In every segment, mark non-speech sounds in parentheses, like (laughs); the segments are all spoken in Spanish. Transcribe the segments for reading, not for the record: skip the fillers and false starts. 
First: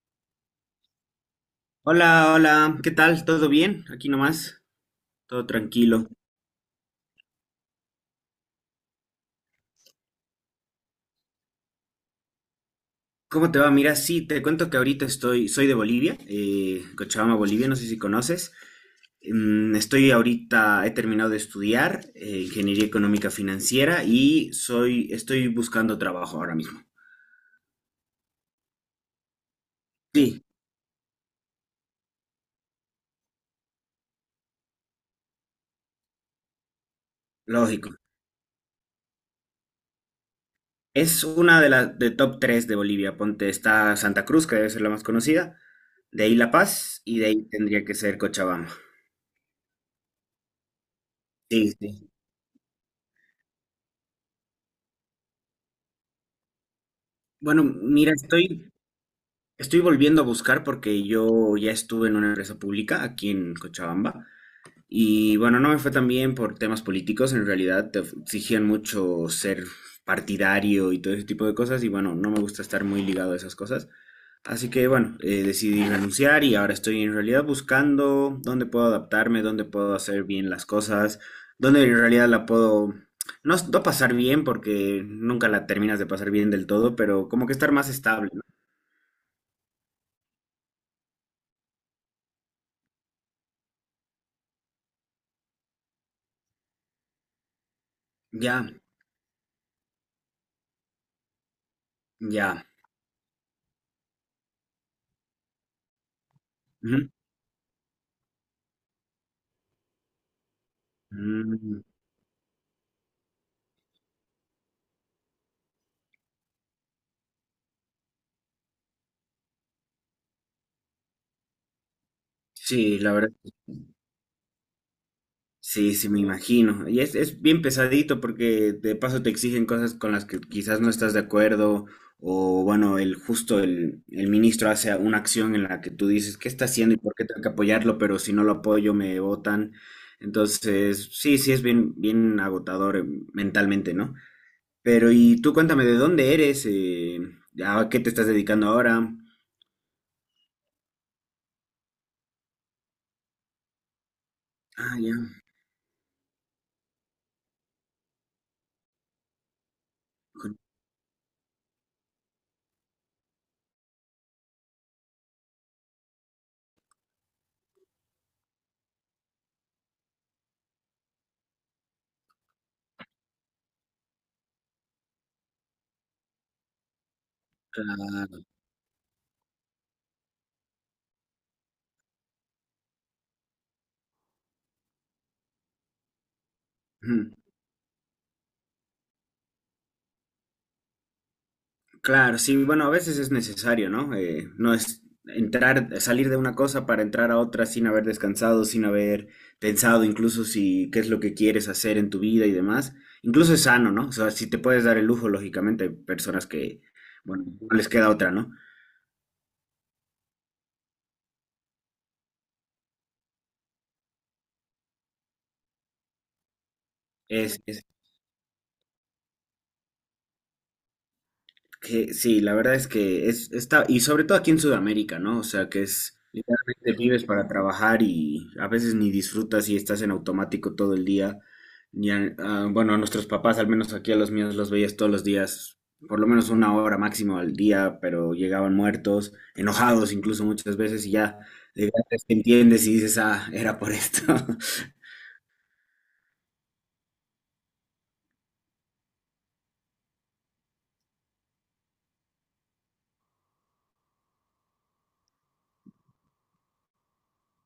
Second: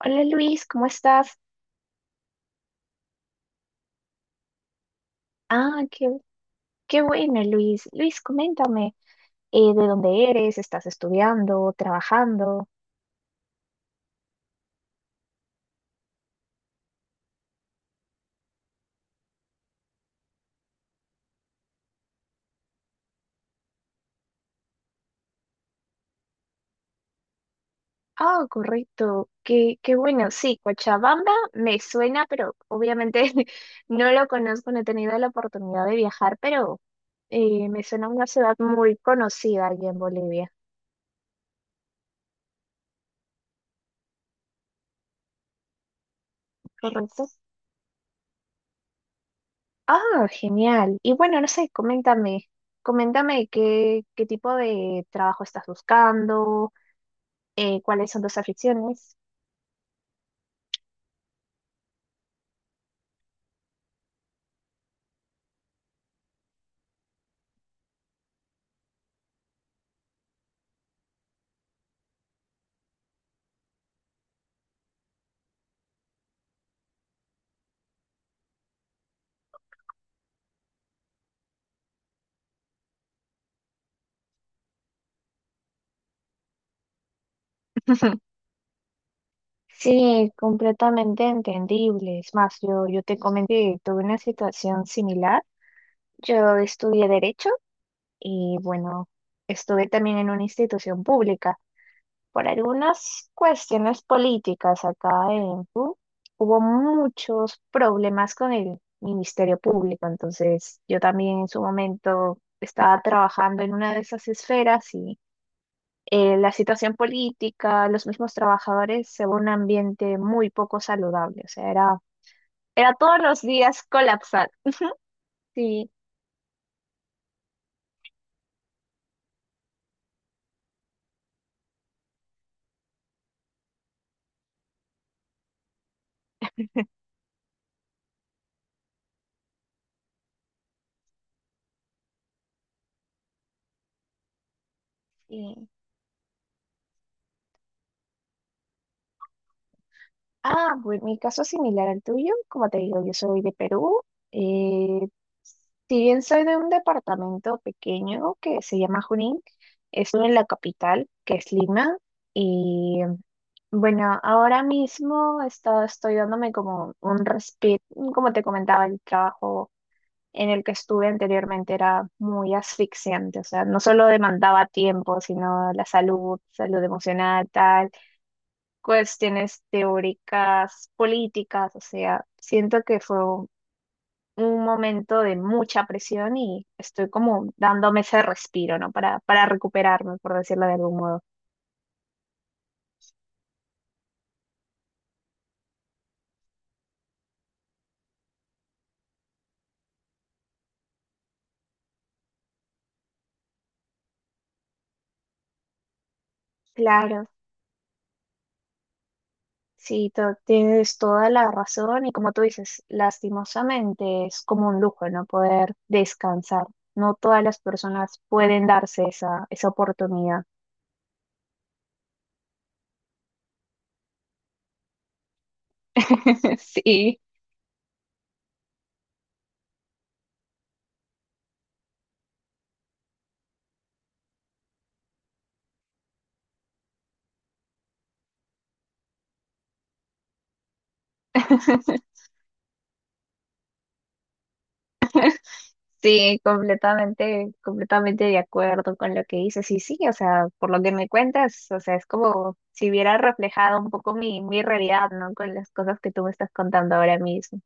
Hola Luis, ¿cómo estás? Hola, hola, ¿qué tal? ¿Todo bien? Aquí nomás, todo Ah, tranquilo. Qué bueno Luis. Luis, coméntame, ¿de dónde eres? ¿Estás estudiando? ¿Trabajando? ¿Cómo te va? Mira, sí, te cuento que ahorita estoy, soy de Bolivia, Cochabamba, Bolivia, no sé si conoces. Estoy ahorita, he terminado de estudiar Ingeniería Económica Financiera y soy, estoy buscando trabajo ahora mismo. Ah, correcto, qué bueno. Sí, Sí, Cochabamba me suena, pero obviamente (laughs) no lo conozco, no he tenido la oportunidad de viajar, pero me lógico. suena una ciudad muy conocida allí en Bolivia, Es una de las de top 3 de Bolivia. Ponte, está Santa Cruz, que debe ser la más conocida, de ahí La Paz y de ¿correcto? ahí tendría que ser Cochabamba. Ah, genial. Y bueno, no sé, Sí, sí. coméntame, coméntame qué tipo de trabajo estás buscando, Bueno, cuáles mira, son tus estoy, aficiones. estoy volviendo a buscar porque yo ya estuve en una empresa pública aquí en Cochabamba y bueno, no me fue tan bien por temas políticos, en realidad te exigían mucho ser partidario y todo ese tipo de cosas y bueno, no me gusta estar muy ligado a esas cosas. Así que bueno, decidí renunciar y ahora estoy en realidad buscando dónde puedo adaptarme, dónde puedo hacer bien las cosas, dónde en realidad la puedo no, no pasar bien porque nunca la terminas de pasar bien del todo, pero como que estar más (laughs) estable, ¿no? Sí, completamente entendible. Es más, yo te comenté que tuve una situación similar. Yo estudié Derecho y Ya, bueno, estuve también en una institución pública. Por ya. algunas cuestiones políticas acá en Perú, hubo Ujú. muchos problemas con el Ministerio Público. Entonces, yo también en su Mm, momento estaba trabajando en una de esas esferas y la situación política, los mismos trabajadores, se ve un ambiente muy poco saludable. O sea, era sí, la todos verdad, los días colapsar. Sí, sí, sí, me imagino. Y es bien pesadito porque de paso te exigen cosas con las que quizás no estás de acuerdo o bueno, el justo el ministro hace una acción en la que tú dices, ¿qué está haciendo y por qué tengo que apoyarlo? Pero si no lo apoyo me votan. Entonces, sí, sí, es bien, bien agotador mentalmente, ¿no? Pero y tú sí. cuéntame, ¿de dónde eres? ¿A qué te estás dedicando ahora? Ah, bueno, mi caso es similar al tuyo. Como te digo, yo soy de Perú. Ah, eh, ya. si bien soy de un departamento pequeño que se llama Junín, estuve en la capital, que es Lima, y bueno, ahora mismo estoy dándome como un respiro, como te comentaba, el trabajo en el que estuve anteriormente era muy asfixiante, o sea, no solo demandaba tiempo, sino la salud, salud emocional, tal, Claro. cuestiones teóricas, políticas, o sea, siento que fue un momento de mucha presión y estoy como dándome ese respiro, ¿no? Para recuperarme, por decirlo de algún modo. Claro, sí, bueno, a veces es necesario, ¿no? No es entrar, salir de una cosa para entrar a otra sin haber descansado, sin haber pensado incluso si qué es lo que quieres hacer en tu vida y demás. Incluso es sano, ¿no? O sea, si te puedes dar el lujo, lógicamente, hay personas que, Claro. bueno, no les queda otra, ¿no? Sí, tienes toda la razón y como tú dices, lastimosamente es como un lujo no poder descansar. No todas las Es personas pueden darse esa oportunidad. que sí, la verdad es que es, está, y sobre todo aquí en Sudamérica, ¿no? O sea, que es... (laughs) Te Sí, vives para trabajar y a veces ni disfrutas y estás en automático todo el día. Y a- bueno, a nuestros papás, al menos aquí a los míos, los veías todos los días, por lo menos una hora máximo al día, pero llegaban muertos, enojados incluso muchas veces y ya de (laughs) grandes te entiendes y dices, ah, era por esto. (laughs) sí, completamente, completamente de acuerdo con lo que dices. Y sí, o sea, por lo que me cuentas, o sea, es como si hubiera reflejado un poco mi realidad, ¿no? Con las cosas que tú me estás contando ahora mismo.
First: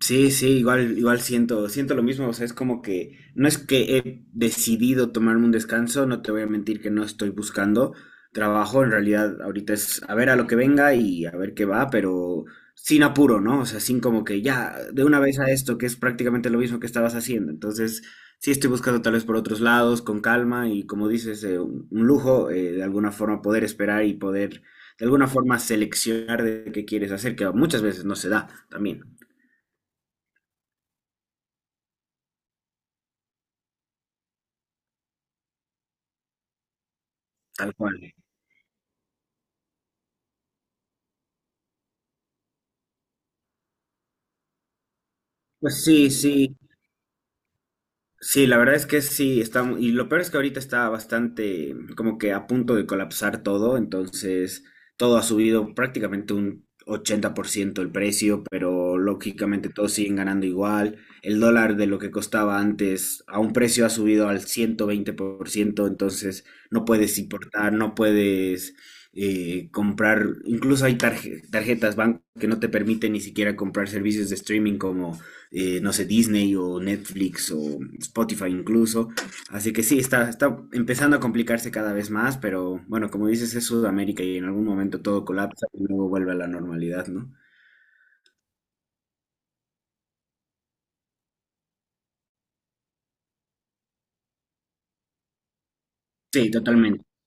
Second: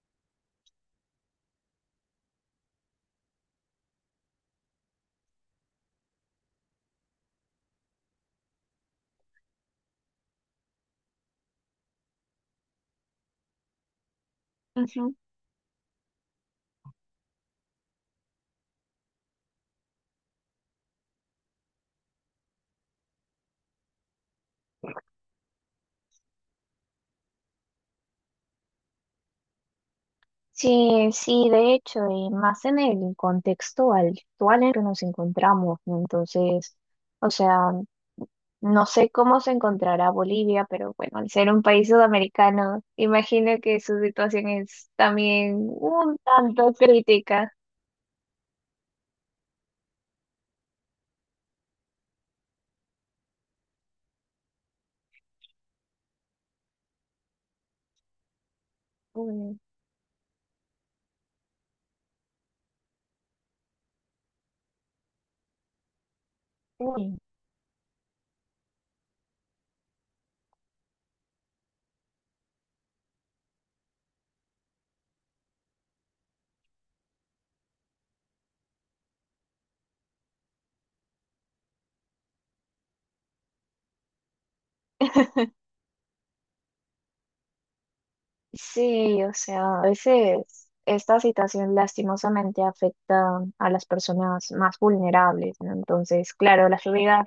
Sí, sí, igual, igual siento, siento lo mismo, o sea, es como que no es que he decidido tomarme un descanso, no te voy a mentir que no estoy buscando trabajo, en realidad ahorita es a ver a lo que venga y a ver qué va, pero sin apuro, ¿no? O sea, sin como que ya de Ujú. una vez a esto, que es prácticamente lo mismo que estabas haciendo, entonces sí estoy buscando tal vez por otros lados, con calma y como dices, un lujo, de alguna forma poder esperar y poder de alguna forma seleccionar de qué quieres hacer, que muchas veces no se da también, Sí, sí, de hecho, y más en el contexto actual en el que nos encontramos, ¿no? Entonces, o sea, tal cual. no sé cómo se encontrará Bolivia, pero bueno, al ser un país sudamericano, imagino que su situación es también Pues sí, un sí, tanto crítica. sí, la verdad es que sí, está, mu- y lo peor es que ahorita está bastante como que a punto de colapsar todo, entonces todo ha subido prácticamente un 80% el precio, pero Uy, lógicamente todos siguen ganando igual, el dólar de lo que costaba antes a un precio ha subido al 120%. Entonces no puedes uy. importar, no puedes comprar, incluso hay tarje- tarjetas banco que no te permiten ni siquiera comprar servicios de streaming como no sé, Disney o Netflix o Spotify incluso. Así que sí, está, está empezando a complicarse cada vez más, pero bueno, como dices, es Sudamérica y en algún momento todo (laughs) colapsa y luego vuelve a la normalidad, ¿no? Sí, o sea, a veces esta situación lastimosamente afecta a las personas más vulnerables, ¿no? Entonces, Sí, claro, totalmente.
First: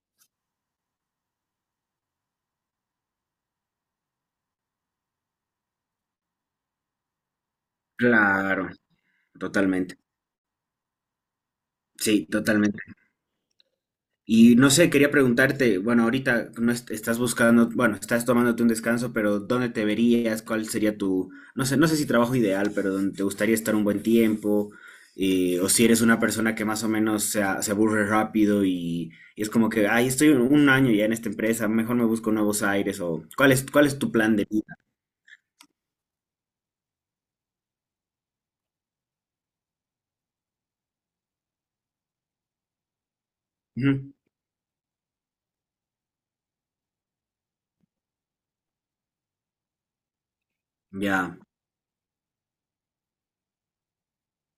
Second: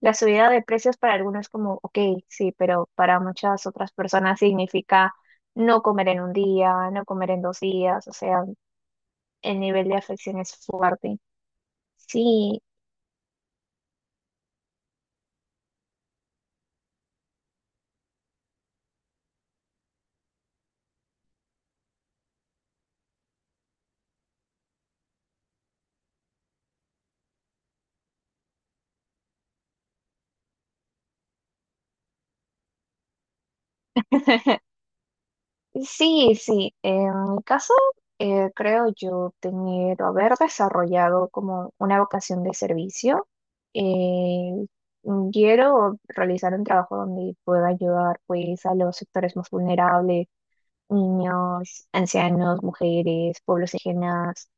la subida de precios para algunos como, ok, sí, pero para muchas otras personas significa no comer en un día, no comer en dos días, o sea, Claro, el nivel de totalmente. afección es fuerte. Sí, Sí. totalmente. Y no sé, quería preguntarte, bueno, ahorita no est- estás buscando, bueno, estás tomándote un descanso, pero ¿dónde te verías? ¿Cuál sería tu, no sé, no sé si trabajo ideal, pero dónde te gustaría estar un buen tiempo? ¿O si eres una persona que más o menos se, a- se aburre rápido y es como que, ay, estoy un año ya en esta empresa, mejor me busco nuevos aires? O cuál es tu plan de (laughs) vida? Sí, sí. En mi caso, creo yo tener o haber desarrollado como una vocación de servicio. Ujú, Eh, Quiero realizar un trabajo donde pueda ayudar pues a los sectores más vulnerables, ya, niños, ancianos, mujeres, pueblos indígenas.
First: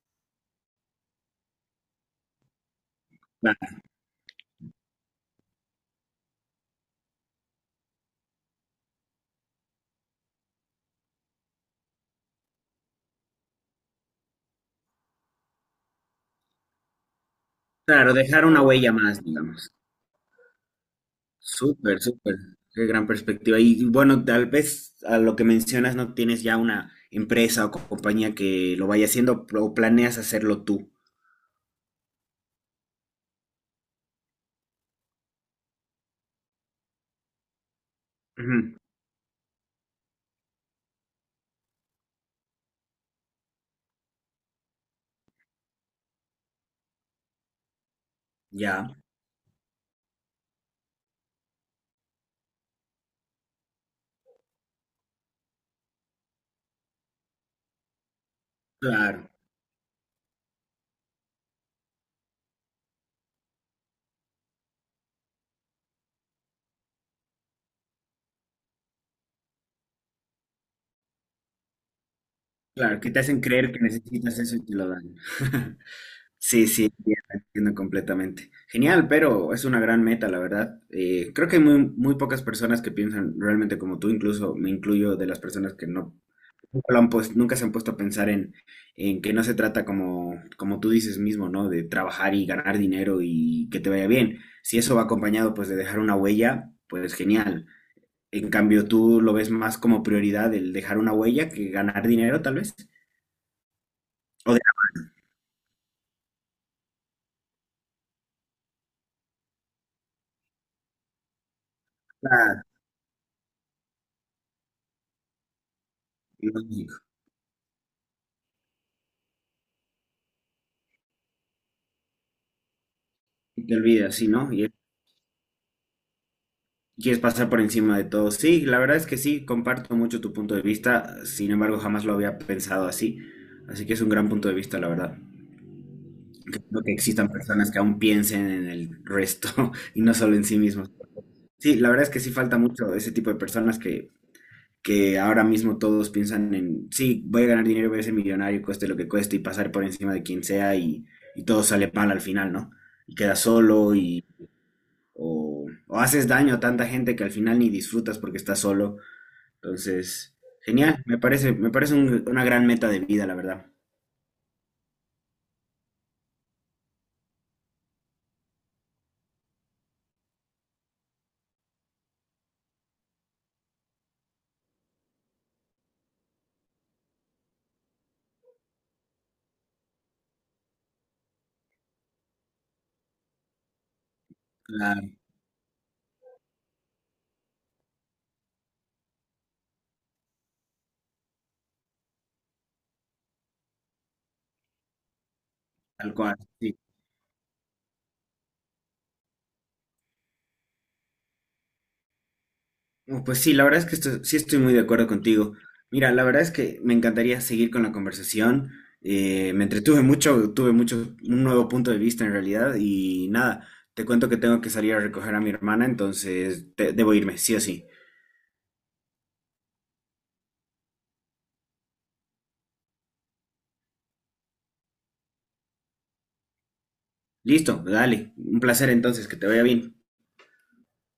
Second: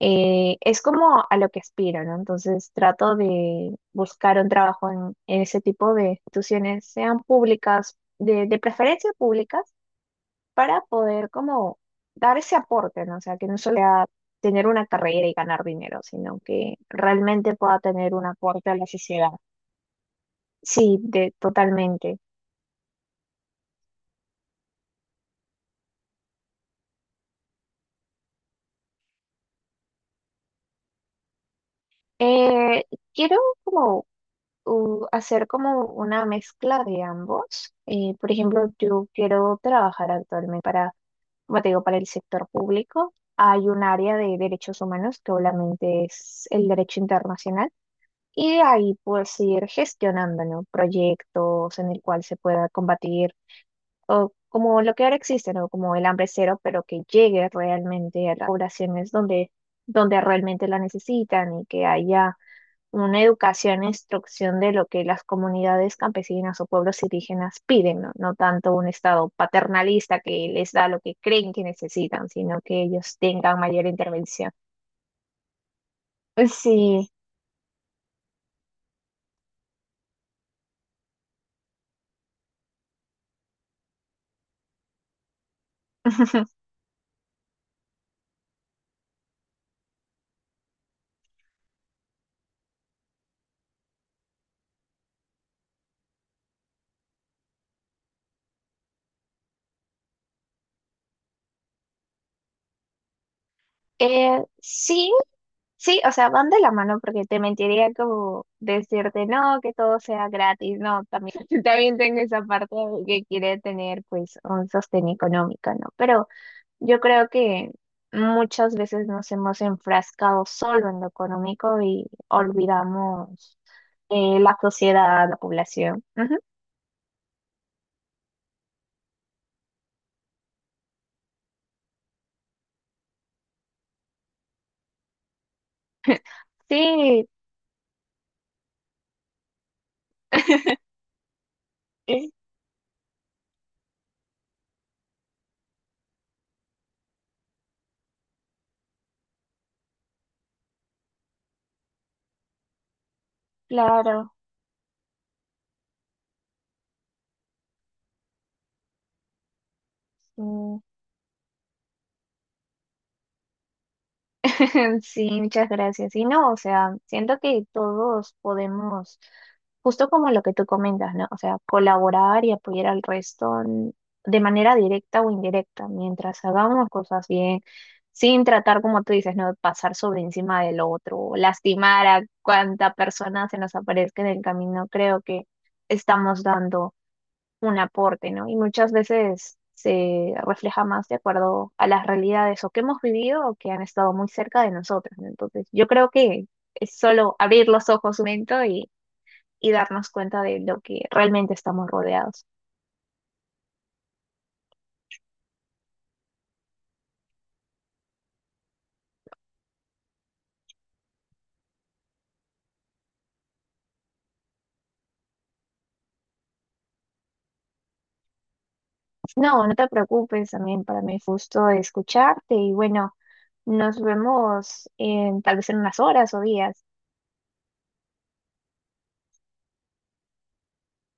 Es como a lo que aspiro, ¿no? Entonces trato de buscar un trabajo en ese tipo de instituciones, sean públicas, de preferencia públicas para poder como dar ese aporte, ¿no? O sea, que no solo sea tener una carrera y ganar dinero, sino que realmente pueda claro, tener un dejar una aporte a la huella más, sociedad. digamos. Sí, Súper, totalmente. súper. Qué gran perspectiva. Y bueno, tal vez a lo que mencionas no tienes ya una empresa o co- compañía que lo vaya haciendo o planeas hacerlo tú. Eh, Quiero como hacer como una mezcla de ambos. Por ejemplo, Ujú. yo quiero trabajar actualmente para, como te digo, para el sector público. Hay un área de derechos humanos que obviamente es el derecho internacional. Y de ahí Ya, pues ir gestionando, ¿no? Proyectos en el cual se pueda combatir, o como lo que ahora existe, ¿no? Como el hambre cero, pero que llegue realmente a las poblaciones claro, donde, donde realmente la necesitan y que haya una educación e instrucción de lo que las comunidades campesinas o pueblos indígenas piden, ¿no? No tanto un estado paternalista que les da lo que creen que necesitan, sino que claro, que ellos te hacen tengan creer que mayor necesitas intervención. eso y te lo dan. (laughs) Pues Sí, sí, sí. entiendo, entiendo completamente. Genial, pero es una gran meta, la verdad. Creo que hay muy, muy pocas personas que piensan realmente como tú, incluso me incluyo de las personas que no (laughs) lo han pues, nunca se han puesto a pensar en que no se trata como, como tú dices mismo, ¿no? De trabajar y ganar dinero y que te vaya bien. Si eso va acompañado pues de dejar una huella, pues genial. En cambio, tú lo ves más como prioridad el dejar una huella que ganar dinero, tal vez. Eh, O de sí, Sí, o sea, van de la mano porque te mentiría como decirte no, que todo sea gratis, no, también, (laughs) también tengo esa hablar, parte de que quiere tener pues un sostén económico, ¿no? Pero lógico, yo creo que muchas veces nos hemos enfrascado solo en lo económico y olvidamos y te olvidas, ¿sí, no? la Y sociedad, la población. Ujú. quieres pasar por encima de todo. Sí, la verdad es que sí, comparto mucho tu punto de vista. Sin embargo, jamás lo había pensado así. Así que es un gran punto de vista, la verdad. Creo que Sí, existan personas que aún piensen en el resto (laughs) y no solo en sí (laughs) mismos. Sí, la verdad es que sí falta mucho de ese tipo de personas que ahora mismo todos piensan en, sí, voy a ganar dinero, voy a ser millonario, cueste lo que cueste y pasar por encima de quien sea y todo sale mal al final, ¿no? Y quedas solo claro. O haces daño a tanta gente que al final ni disfrutas porque estás solo. Entonces, Sí. genial, me parece un- una gran meta de vida, la verdad. (laughs) Sí, muchas gracias. Y no, o sea, siento que todos podemos, justo como lo que tú comentas, ¿no? O sea, colaborar y apoyar al resto de manera directa o indirecta, mientras hagamos cosas bien, sin tratar, como tú dices, ¿no? De pasar sobre encima del otro, o lastimar a cuanta persona se nos aparezca en el camino. Claro, Creo que estamos dando un aporte, ¿no? Y muchas veces se refleja más de acuerdo a las realidades o que hemos vivido o que han estado muy cerca de nosotros, ¿no? Entonces, yo creo tal cual, que sí. es solo abrir los ojos un momento y darnos cuenta de lo que realmente estamos rodeados. No, pues sí, la verdad es que esto- sí estoy muy de acuerdo contigo. Mira, la verdad es que me encantaría seguir con la conversación. Me entretuve mucho, tuve mucho, un nuevo punto de vista en realidad y nada, te cuento que tengo que salir a recoger a mi hermana, entonces te- debo irme, sí o sí. No, no te preocupes, también para mí fue justo escucharte y bueno, nos vemos en, tal vez en unas horas o días. Listo, dale, un placer entonces, que te vaya bien.